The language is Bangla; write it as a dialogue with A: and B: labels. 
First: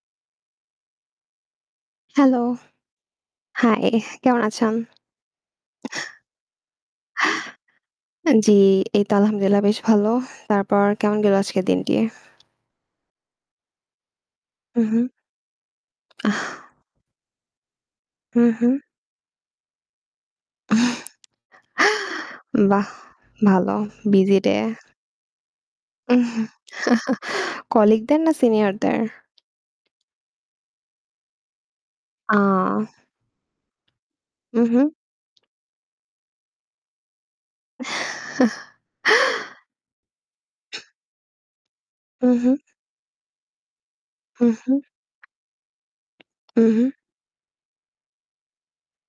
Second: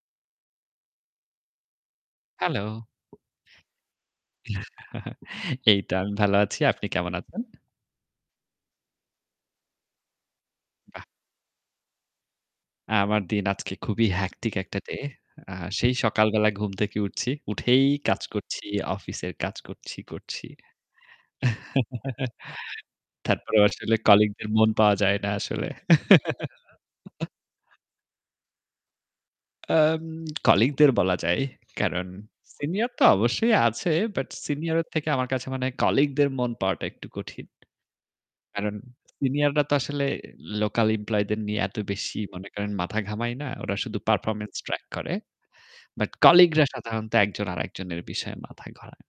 A: হেলো।
B: হেলো।
A: হাই, কেমন আছেন?
B: এইতো আমি ভালো আছি। আপনি কেমন আছেন?
A: জ্বি, এই তো আলহামদুলিল্লাহ বেশ ভালো। তারপর
B: বাহ!
A: কেমন গেল আজকের দিনটি?
B: আমার দিন আজকে খুবই হেকটিক একটা
A: হু,
B: ডে।
A: হু।
B: আ সেই
A: আহ
B: সকালবেলা ঘুম থেকে উঠছি। উঠেই কাজ
A: হু,
B: করছি,
A: হু।
B: অফিসের কাজ করছি, করছি।
A: বাহ!
B: তারপরেও
A: ভালো।
B: আসলে
A: বিজি
B: কলিগদের
A: ডে।
B: মন পাওয়া যায় না আসলে।
A: কলিগ দের না সিনিয়র দের?
B: আম কলিগ দের বলা যায়। কারণ
A: আহ
B: সিনিয়র তো অবশ্যই আছে। বাট
A: হু,
B: সিনিয়র
A: হু।
B: এর থেকে আমার কাছে মনে হয় কলিগদের মন পাওয়াটা একটু কঠিন। কারণ সিনিয়ররা তো আসলে লোকাল এমপ্লয়ি দের নিয়ে এত বেশি
A: হু,
B: মনে
A: হু।
B: করেন মাথা ঘামায় না। ওরা শুধু
A: হু,
B: পারফরম্যান্স
A: হু।
B: ট্রাক করে। বাট
A: হু,
B: কলিগরা
A: হু।
B: সাধারণত একজন আরেকজনের বিষয়ে মাথা ঘোড়ায়।